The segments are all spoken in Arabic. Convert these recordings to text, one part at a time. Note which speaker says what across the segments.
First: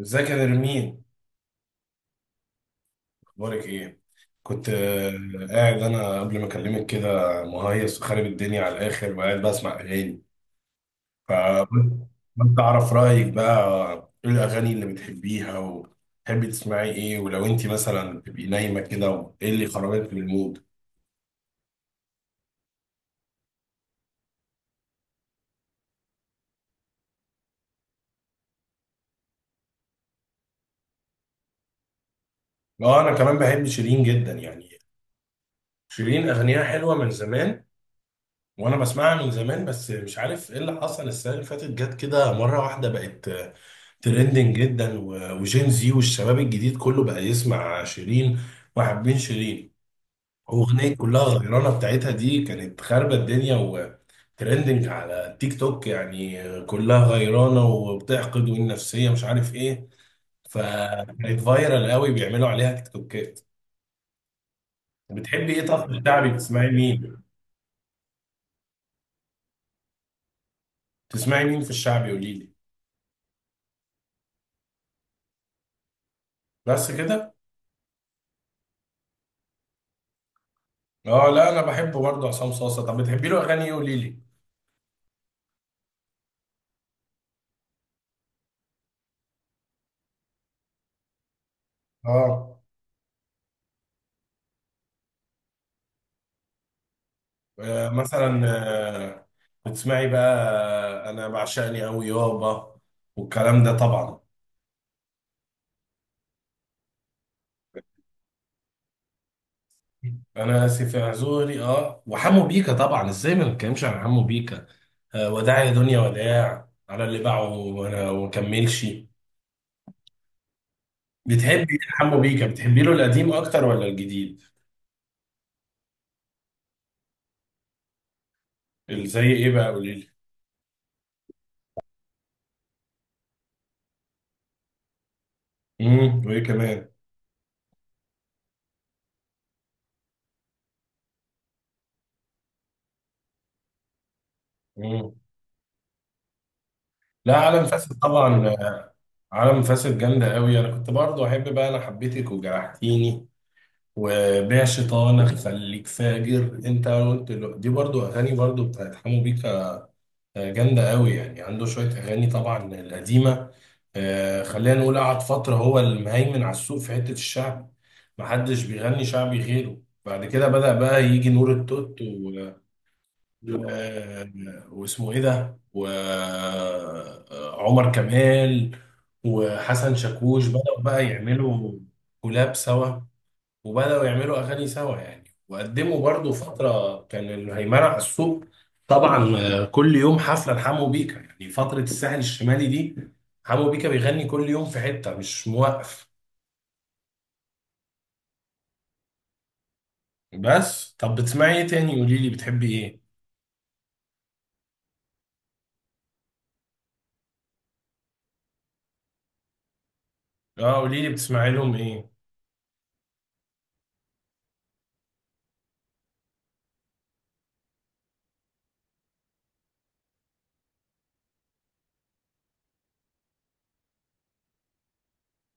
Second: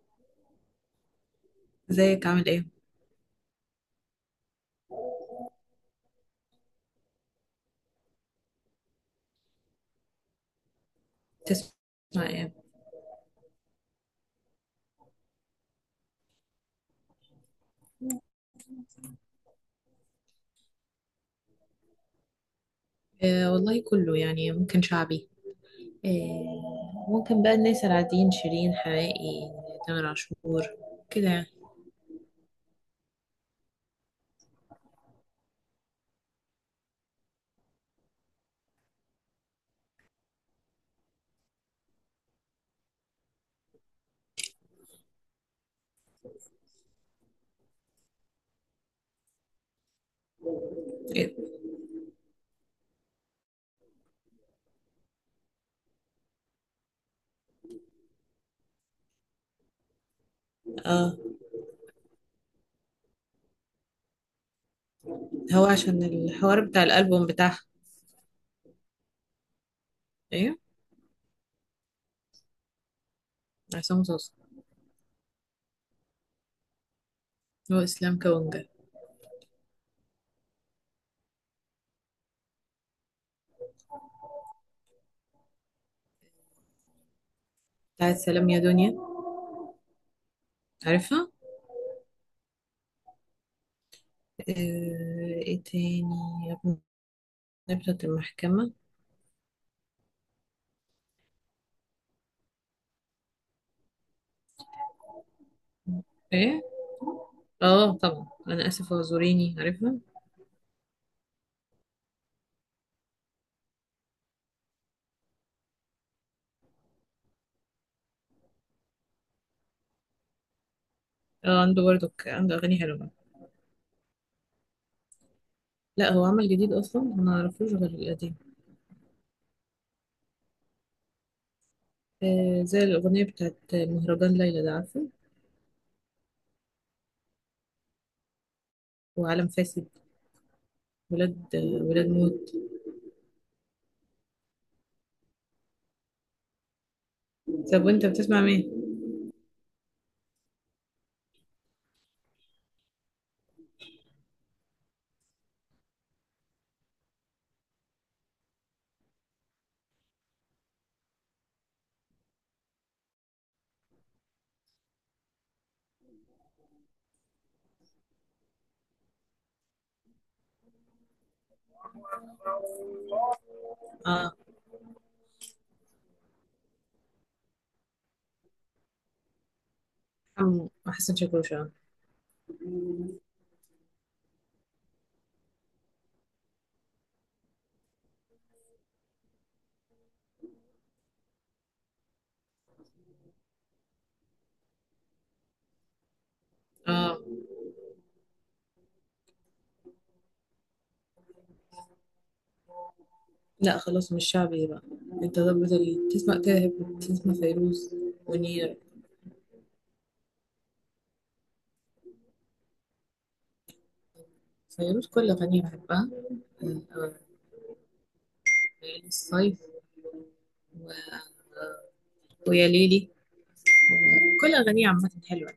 Speaker 1: ازيك يا نرمين؟
Speaker 2: ازيك عامل ايه؟
Speaker 1: اخبارك ايه؟ كنت قاعد انا قبل ما اكلمك كده، مهيص وخارب الدنيا على الاخر وقاعد بسمع اغاني،
Speaker 2: تسمع ايه؟
Speaker 1: فكنت اعرف رايك بقى. ايه الاغاني اللي بتحبيها وتحبي تسمعي ايه؟ ولو انت مثلا تبقي نايمه كده، ايه اللي خرجك من المود؟
Speaker 2: آه، والله كله يعني ممكن شعبي. آه، ممكن بقى الناس العاديين، شيرين حماقي، تامر عاشور، كده يعني.
Speaker 1: اه، انا كمان بحب شيرين جدا يعني. شيرين اغانيها حلوه من زمان، وانا بسمعها من زمان، بس مش عارف ايه اللي حصل السنه اللي فاتت، جت كده مره واحده بقت ترندنج جدا وجين زي، والشباب الجديد كله بقى يسمع شيرين وحابين شيرين. اغنيه كلها
Speaker 2: إيه؟
Speaker 1: غيرانه بتاعتها دي كانت خاربه الدنيا وترندنج على تيك توك، يعني كلها غيرانه وبتحقد والنفسيه مش عارف ايه.
Speaker 2: اه،
Speaker 1: فكانت فايرال قوي بيعملوا عليها تيك توكات. بتحبي
Speaker 2: هو
Speaker 1: ايه؟ طب في
Speaker 2: عشان
Speaker 1: الشعبي
Speaker 2: الحوار
Speaker 1: بتسمعي
Speaker 2: بتاع
Speaker 1: مين؟
Speaker 2: الألبوم بتاعها. ايه؟
Speaker 1: بتسمعي مين في الشعبي؟ قولي لي.
Speaker 2: عصام صوصة.
Speaker 1: بس كده؟
Speaker 2: هو إسلام كونجا.
Speaker 1: اه، لا انا بحب برضه عصام صاصا. طب بتحبي له اغاني ايه؟ قولي لي.
Speaker 2: بتاعت سلام يا دنيا. عارفها؟
Speaker 1: اه.
Speaker 2: آه. ايه تاني؟ يا ابن. نبتة
Speaker 1: مثلا
Speaker 2: المحكمة.
Speaker 1: بتسمعي بقى؟ انا بعشقني قوي يابا والكلام ده طبعا.
Speaker 2: ايه؟ اه طبعا، أنا آسف، اعذريني. عارفها؟
Speaker 1: انا اسف يا اعذوري. اه، وحمو بيكا طبعا، ازاي ما نتكلمش عن حمو بيكا؟ وداع يا دنيا وداع على اللي باعه وانا ومكملش.
Speaker 2: اه
Speaker 1: بتحبي إيه
Speaker 2: عنده
Speaker 1: حمو
Speaker 2: برضك
Speaker 1: بيكا؟
Speaker 2: عنده أغاني
Speaker 1: بتحبي له
Speaker 2: حلوة.
Speaker 1: القديم اكتر ولا الجديد؟
Speaker 2: لا، هو عمل جديد اصلا ما نعرفوش غير القديم.
Speaker 1: زي ايه بقى؟ قولي لي.
Speaker 2: آه، زي الاغنيه بتاعت مهرجان ليلى، ده عارفه.
Speaker 1: امم، وايه كمان؟
Speaker 2: وعالم فاسد. ولاد موت.
Speaker 1: امم. لا، عالم
Speaker 2: طب
Speaker 1: فاسد
Speaker 2: وانت بتسمع
Speaker 1: طبعا.
Speaker 2: مين؟
Speaker 1: عالم فاسد جامدة قوي. أنا كنت برضو أحب بقى أنا حبيتك وجرحتيني، وبيع شيطان، أخليك فاجر، أنت قلت له، دي برضو أغاني برضو بتاعت حمو بيكا جامدة قوي. يعني عنده شوية أغاني طبعا القديمة. خلينا نقول قعد فترة هو المهيمن على السوق في حتة الشعب، محدش بيغني شعبي غيره. بعد كده بدأ بقى يجي نور التوت، آه،
Speaker 2: اه،
Speaker 1: واسمه ايه ده، وعمر كمال وحسن شاكوش،
Speaker 2: حمو
Speaker 1: بدأوا بقى
Speaker 2: حسن شاكوش، اه.
Speaker 1: يعملوا كولاب سوا، وبدأوا يعملوا اغاني سوا يعني، وقدموا برضو فترة كان الهيمنة على السوق طبعا. كل يوم حفلة لحمو بيكا، يعني فترة الساحل الشمالي دي حمو بيكا بيغني كل يوم في حتة، مش موقف. بس طب بتسمعي ايه تاني؟ قولي لي بتحبي ايه.
Speaker 2: لا خلاص، مش شعبي بقى. انت ضبط تسمع، تاهب تسمع فيروز ونير.
Speaker 1: اه، قولي لي بتسمعي لهم ايه.
Speaker 2: فيروز كل اغانيه بحبها. آه آه، ليالي الصيف و... ويا ليلي. كل اغانيه عامه حلوه.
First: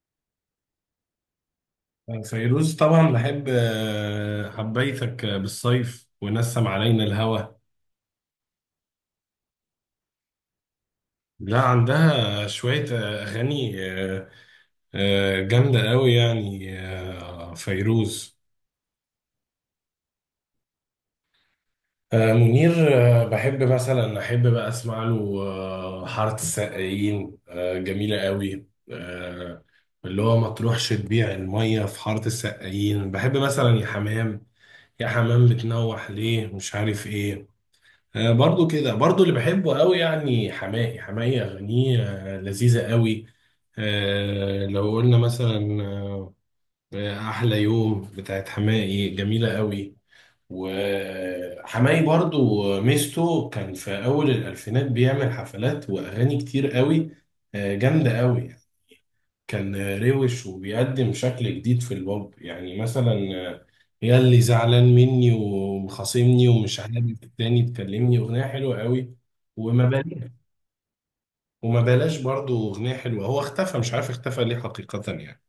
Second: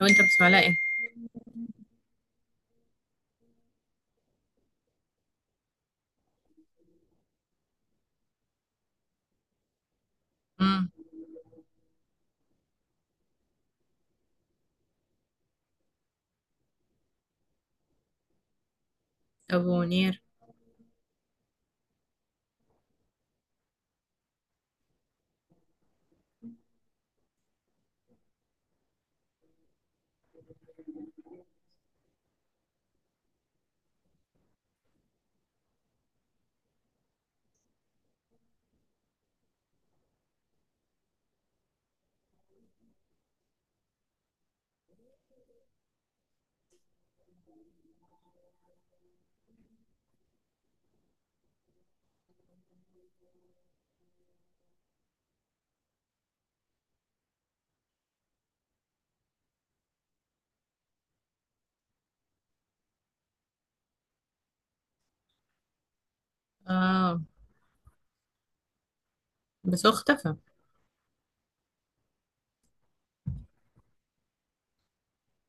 Speaker 2: لو انت بتسمع لها ايه؟
Speaker 1: فيروز طبعا بحب، حبيتك بالصيف ونسم علينا الهوى.
Speaker 2: امم
Speaker 1: لا عندها شوية أغاني جامدة قوي يعني فيروز.
Speaker 2: ابو منير.
Speaker 1: منير، بحب مثلا أحب بقى أسمع له حارة السقايين، جميلة قوي. آه، اللي هو ما تروحش تبيع المية في حارة السقايين. بحب مثلا يا حمام، يا حمام بتنوح ليه مش عارف إيه. برضو كده، برضو اللي بحبه قوي يعني حماقي. حماقي أغانيه لذيذة قوي. لو قلنا مثلا، أحلى يوم بتاعت حماقي جميلة قوي. وحماقي برضو ميزته كان في أول الألفينات بيعمل حفلات وأغاني كتير قوي، جامدة قوي. كان روش وبيقدم شكل جديد في البوب، يعني مثلا يا اللي زعلان مني ومخاصمني ومش عاجب
Speaker 2: اه
Speaker 1: التاني تكلمني، اغنيه حلوه قوي. وما
Speaker 2: بس هو
Speaker 1: بلاش،
Speaker 2: اختفى.
Speaker 1: وما بلاش برضه اغنيه حلوه. هو اختفى، مش عارف اختفى ليه حقيقه يعني.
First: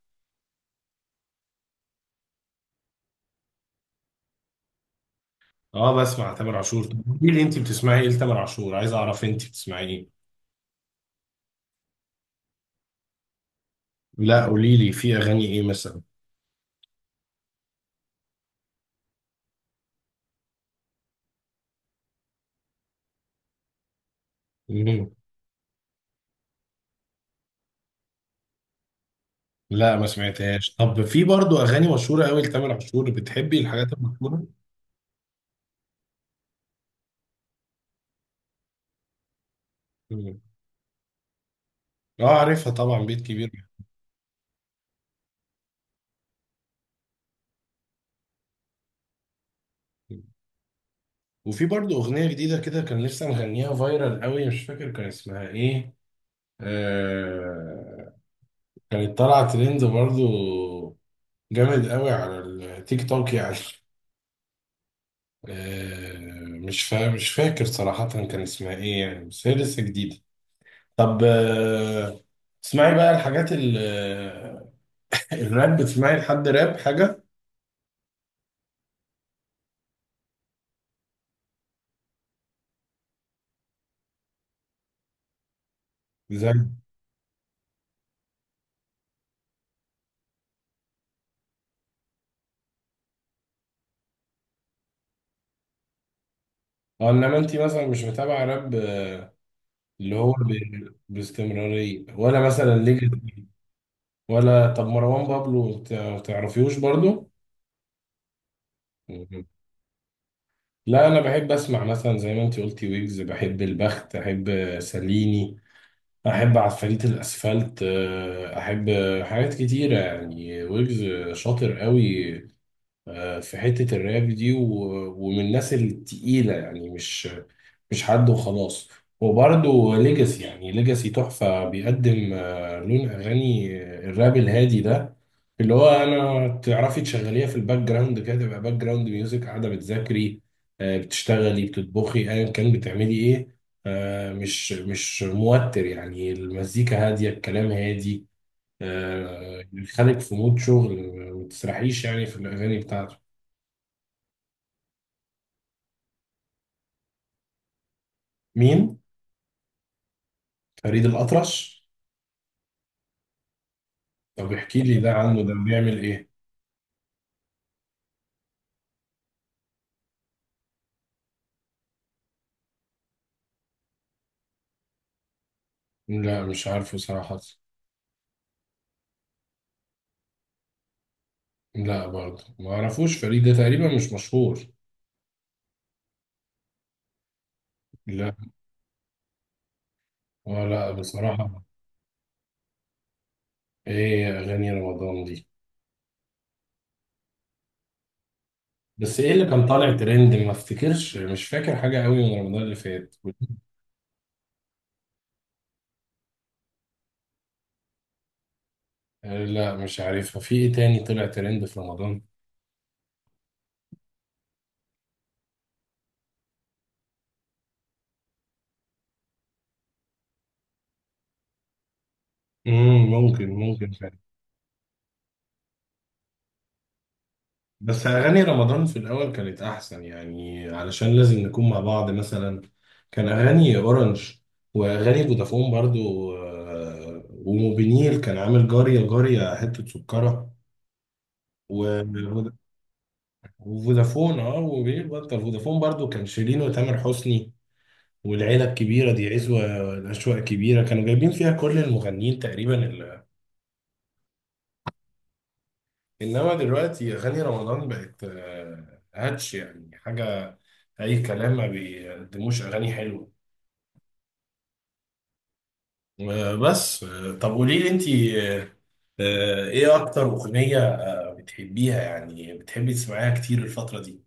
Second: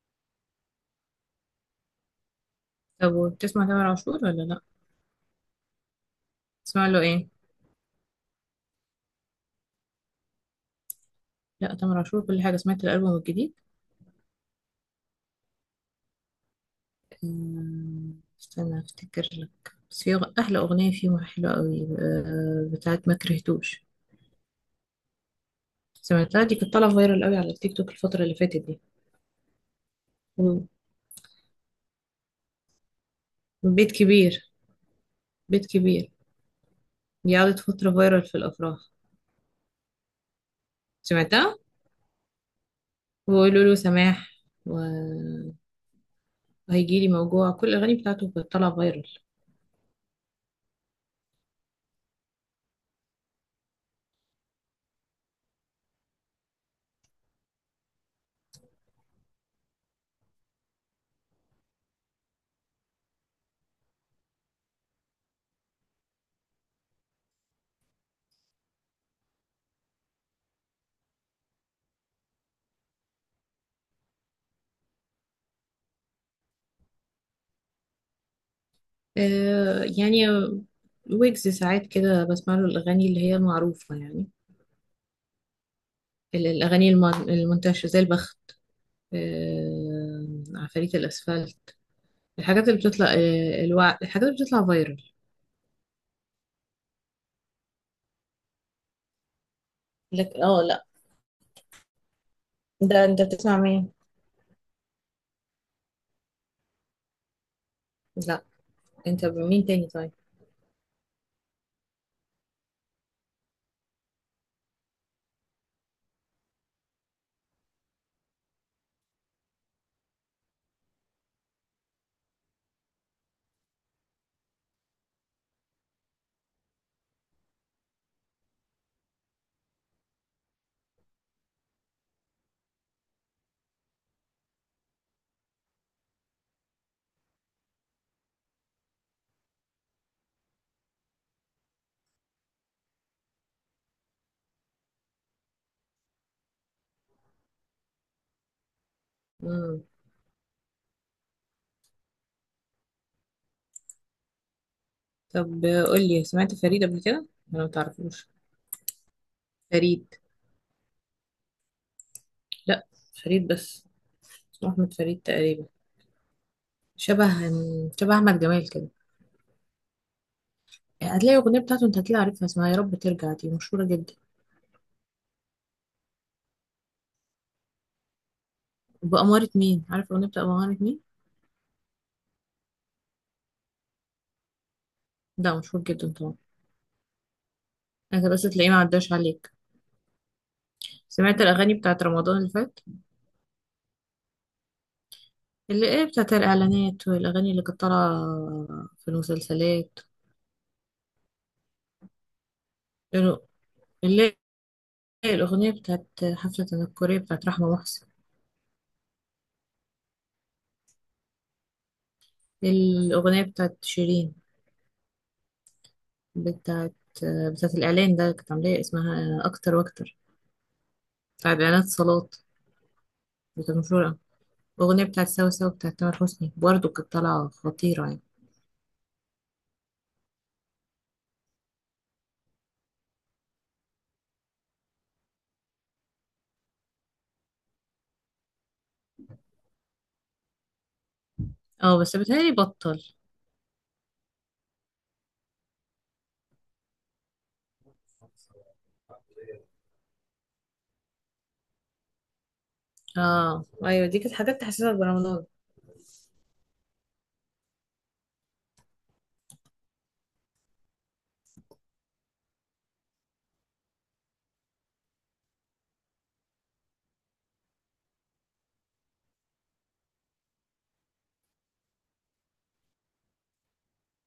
Speaker 2: طب وبتسمع تامر عاشور ولا لا؟
Speaker 1: اه، بسمع تامر عاشور.
Speaker 2: تسمع له
Speaker 1: طب
Speaker 2: ايه؟
Speaker 1: قولي لي انت بتسمعي ايه لتامر عاشور؟ عايز اعرف انت بتسمعي ايه.
Speaker 2: لا تامر عاشور كل حاجه، سمعت الالبوم الجديد.
Speaker 1: لا قولي لي، في اغاني ايه مثلا؟
Speaker 2: استنى افتكر لك. بس في احلى اغنيه فيه حلوه قوي، بتاعت ما كرهتوش.
Speaker 1: مم.
Speaker 2: سمعتها، دي كانت طالعه فايرال قوي على التيك توك الفتره اللي فاتت دي.
Speaker 1: لا ما
Speaker 2: أمم،
Speaker 1: سمعتهاش. طب في برضه اغاني مشهوره قوي لتامر عاشور، بتحبي
Speaker 2: بيت
Speaker 1: الحاجات المشهوره.
Speaker 2: كبير، بيت كبير، دي قعدت فتره فايرال في الافراح.
Speaker 1: مم.
Speaker 2: سمعتها.
Speaker 1: اه عارفها طبعا، بيت كبير.
Speaker 2: وقولوا له سماح، وهيجيلي، موجوع، كل الاغاني بتاعته كانت طالعه فايرال.
Speaker 1: يعني. وفي برضه أغنية جديدة كده كان لسه مغنيها فايرال قوي، مش فاكر كان اسمها إيه. آه، كانت طالعة ترند برضه جامد قوي على التيك توك يعني. آه، مش فاكر صراحة كان اسمها إيه يعني، بس هي لسه جديدة. طب آه، اسمعي بقى الحاجات ال... آه، الراب. بتسمعي لحد راب حاجة؟
Speaker 2: آه يعني، ويجز ساعات كده بسمع له الأغاني اللي هي المعروفة يعني.
Speaker 1: زي،
Speaker 2: الأغاني المنتشرة، زي البخت، آه عفاريت الأسفلت، الحاجات اللي بتطلع فايرال.
Speaker 1: اه، انما انت مثلا مش متابعة راب اللي هو
Speaker 2: لك
Speaker 1: ب...
Speaker 2: اه لا.
Speaker 1: باستمرارية؟ ولا مثلا
Speaker 2: ده انت
Speaker 1: ليجاسي؟
Speaker 2: بتسمع مين؟
Speaker 1: ولا طب مروان بابلو تعرفيوش برضو؟
Speaker 2: لا، انت
Speaker 1: مهم.
Speaker 2: مين تاني طيب؟
Speaker 1: لا انا بحب اسمع مثلا زي ما انت قلتي ويجز، بحب البخت، احب ساليني، احب عفاريت الاسفلت، احب حاجات كتيره يعني. ويجز شاطر قوي في حته الراب دي، ومن الناس التقيله يعني، مش مش حد وخلاص. وبرضه ليجاسي يعني ليجاسي تحفة، بيقدم لون أغاني الراب الهادي ده، اللي هو أنا تعرفي تشغليها في الباك جراوند كده، تبقى باك جراوند ميوزك، قاعدة بتذاكري بتشتغلي بتطبخي أيا كان بتعملي إيه. مش مش موتر يعني، المزيكا هادية الكلام هادي،
Speaker 2: مم.
Speaker 1: يخليك في مود شغل. ما تسرحيش يعني في الأغاني بتاعته.
Speaker 2: طب، قول لي، سمعت فريد قبل كده؟ انا ما تعرفوش
Speaker 1: مين؟
Speaker 2: فريد.
Speaker 1: فريد الأطرش؟
Speaker 2: لا، فريد بس.
Speaker 1: طب
Speaker 2: اسمه
Speaker 1: احكي
Speaker 2: أحمد
Speaker 1: لي ده،
Speaker 2: فريد
Speaker 1: عنه ده
Speaker 2: تقريبا.
Speaker 1: بيعمل إيه؟
Speaker 2: شبه شبه أحمد جمال كده. هتلاقي الأغنية بتاعته، انت هتلاقي، عارفها، اسمها يا رب ترجع، دي مشهورة جدا.
Speaker 1: لا مش عارفه صراحة.
Speaker 2: بأمارة مين؟ عارف الأغنية بتاع بأمارة مين.
Speaker 1: لا برضه ما اعرفوش فريد ده، تقريبا مش مشهور.
Speaker 2: ده مشهور جدا طبعا. انت
Speaker 1: لا.
Speaker 2: بس تلاقيه ما عداش عليك.
Speaker 1: ولا
Speaker 2: سمعت
Speaker 1: بصراحة.
Speaker 2: الأغاني بتاعت رمضان اللي فات؟
Speaker 1: ايه اغاني رمضان دي؟
Speaker 2: اللي ايه، بتاعت الإعلانات والأغاني اللي كانت طالعة في
Speaker 1: بس ايه اللي كان طالع
Speaker 2: المسلسلات.
Speaker 1: ترند؟ ما افتكرش، مش فاكر حاجة قوي من رمضان اللي فات.
Speaker 2: اللي اللي هي الأغنية بتاعت حفلة الكورية بتاعت رحمة محسن.
Speaker 1: لا مش عارفها. في ايه تاني طلع ترند في رمضان؟
Speaker 2: الأغنية بتاعت شيرين، بتاعت بتاعت الإعلان ده، كانت عاملاه اسمها أكتر وأكتر، بتاعت إعلانات صالات،
Speaker 1: امم، ممكن
Speaker 2: بتاعت
Speaker 1: ممكن.
Speaker 2: مشهورة. الأغنية بتاعت سوا سوا بتاعت تامر حسني برضه كانت طالعة خطيرة
Speaker 1: بس
Speaker 2: يعني.
Speaker 1: أغاني رمضان في الأول كانت أحسن يعني، علشان لازم نكون مع بعض مثلا. كان أغاني أورنج وأغاني فودافون برضو، وموبينيل كان عامل جارية جارية حتة سكرة،
Speaker 2: اه بس بتهيألي
Speaker 1: و-
Speaker 2: بطل.
Speaker 1: وفودافون، اه وموبينيل بطل، فودافون برضو كان شيرين وتامر حسني، والعيلة الكبيرة دي عزوة، الأشواق كبيرة، كانوا جايبين فيها كل المغنيين تقريبا.
Speaker 2: اه ايوه، دي كانت حاجات تحسسك برمضان.
Speaker 1: انما دلوقتي اغاني رمضان بقت هاتش يعني، حاجه اي كلام، ما بيقدموش اغاني حلوه. بس طب قولي لي انت، ايه اكتر اغنيه بتحبيها يعني، بتحبي تسمعيها كتير الفتره دي؟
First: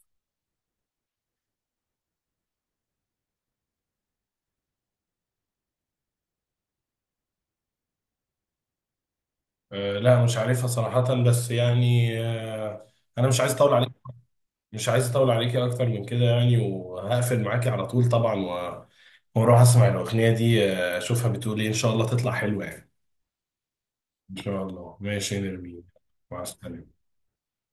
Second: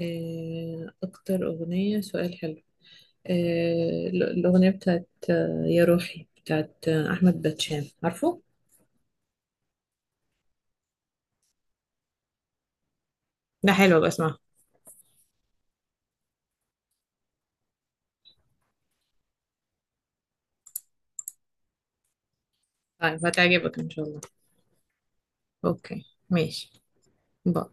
Speaker 2: آه اكتر أغنية سؤال حلو. آه، الأغنية بتاعت يا روحي بتاعت أحمد باتشان، عارفه؟
Speaker 1: لا مش عارفها صراحه، بس يعني انا مش عايز
Speaker 2: ده
Speaker 1: اطول عليك،
Speaker 2: حلو بسمعها.
Speaker 1: مش عايز اطول عليكي اكتر من كده يعني، وهقفل معاكي على طول طبعا، واروح اسمع الاغنيه دي، اشوفها بتقول ايه، ان شاء الله تطلع حلوه يعني.
Speaker 2: طيب، هتعجبك إن شاء الله.
Speaker 1: إن شاء الله. ماشي يا نرمين،
Speaker 2: أوكي،
Speaker 1: مع
Speaker 2: ماشي.
Speaker 1: السلامة.
Speaker 2: باي.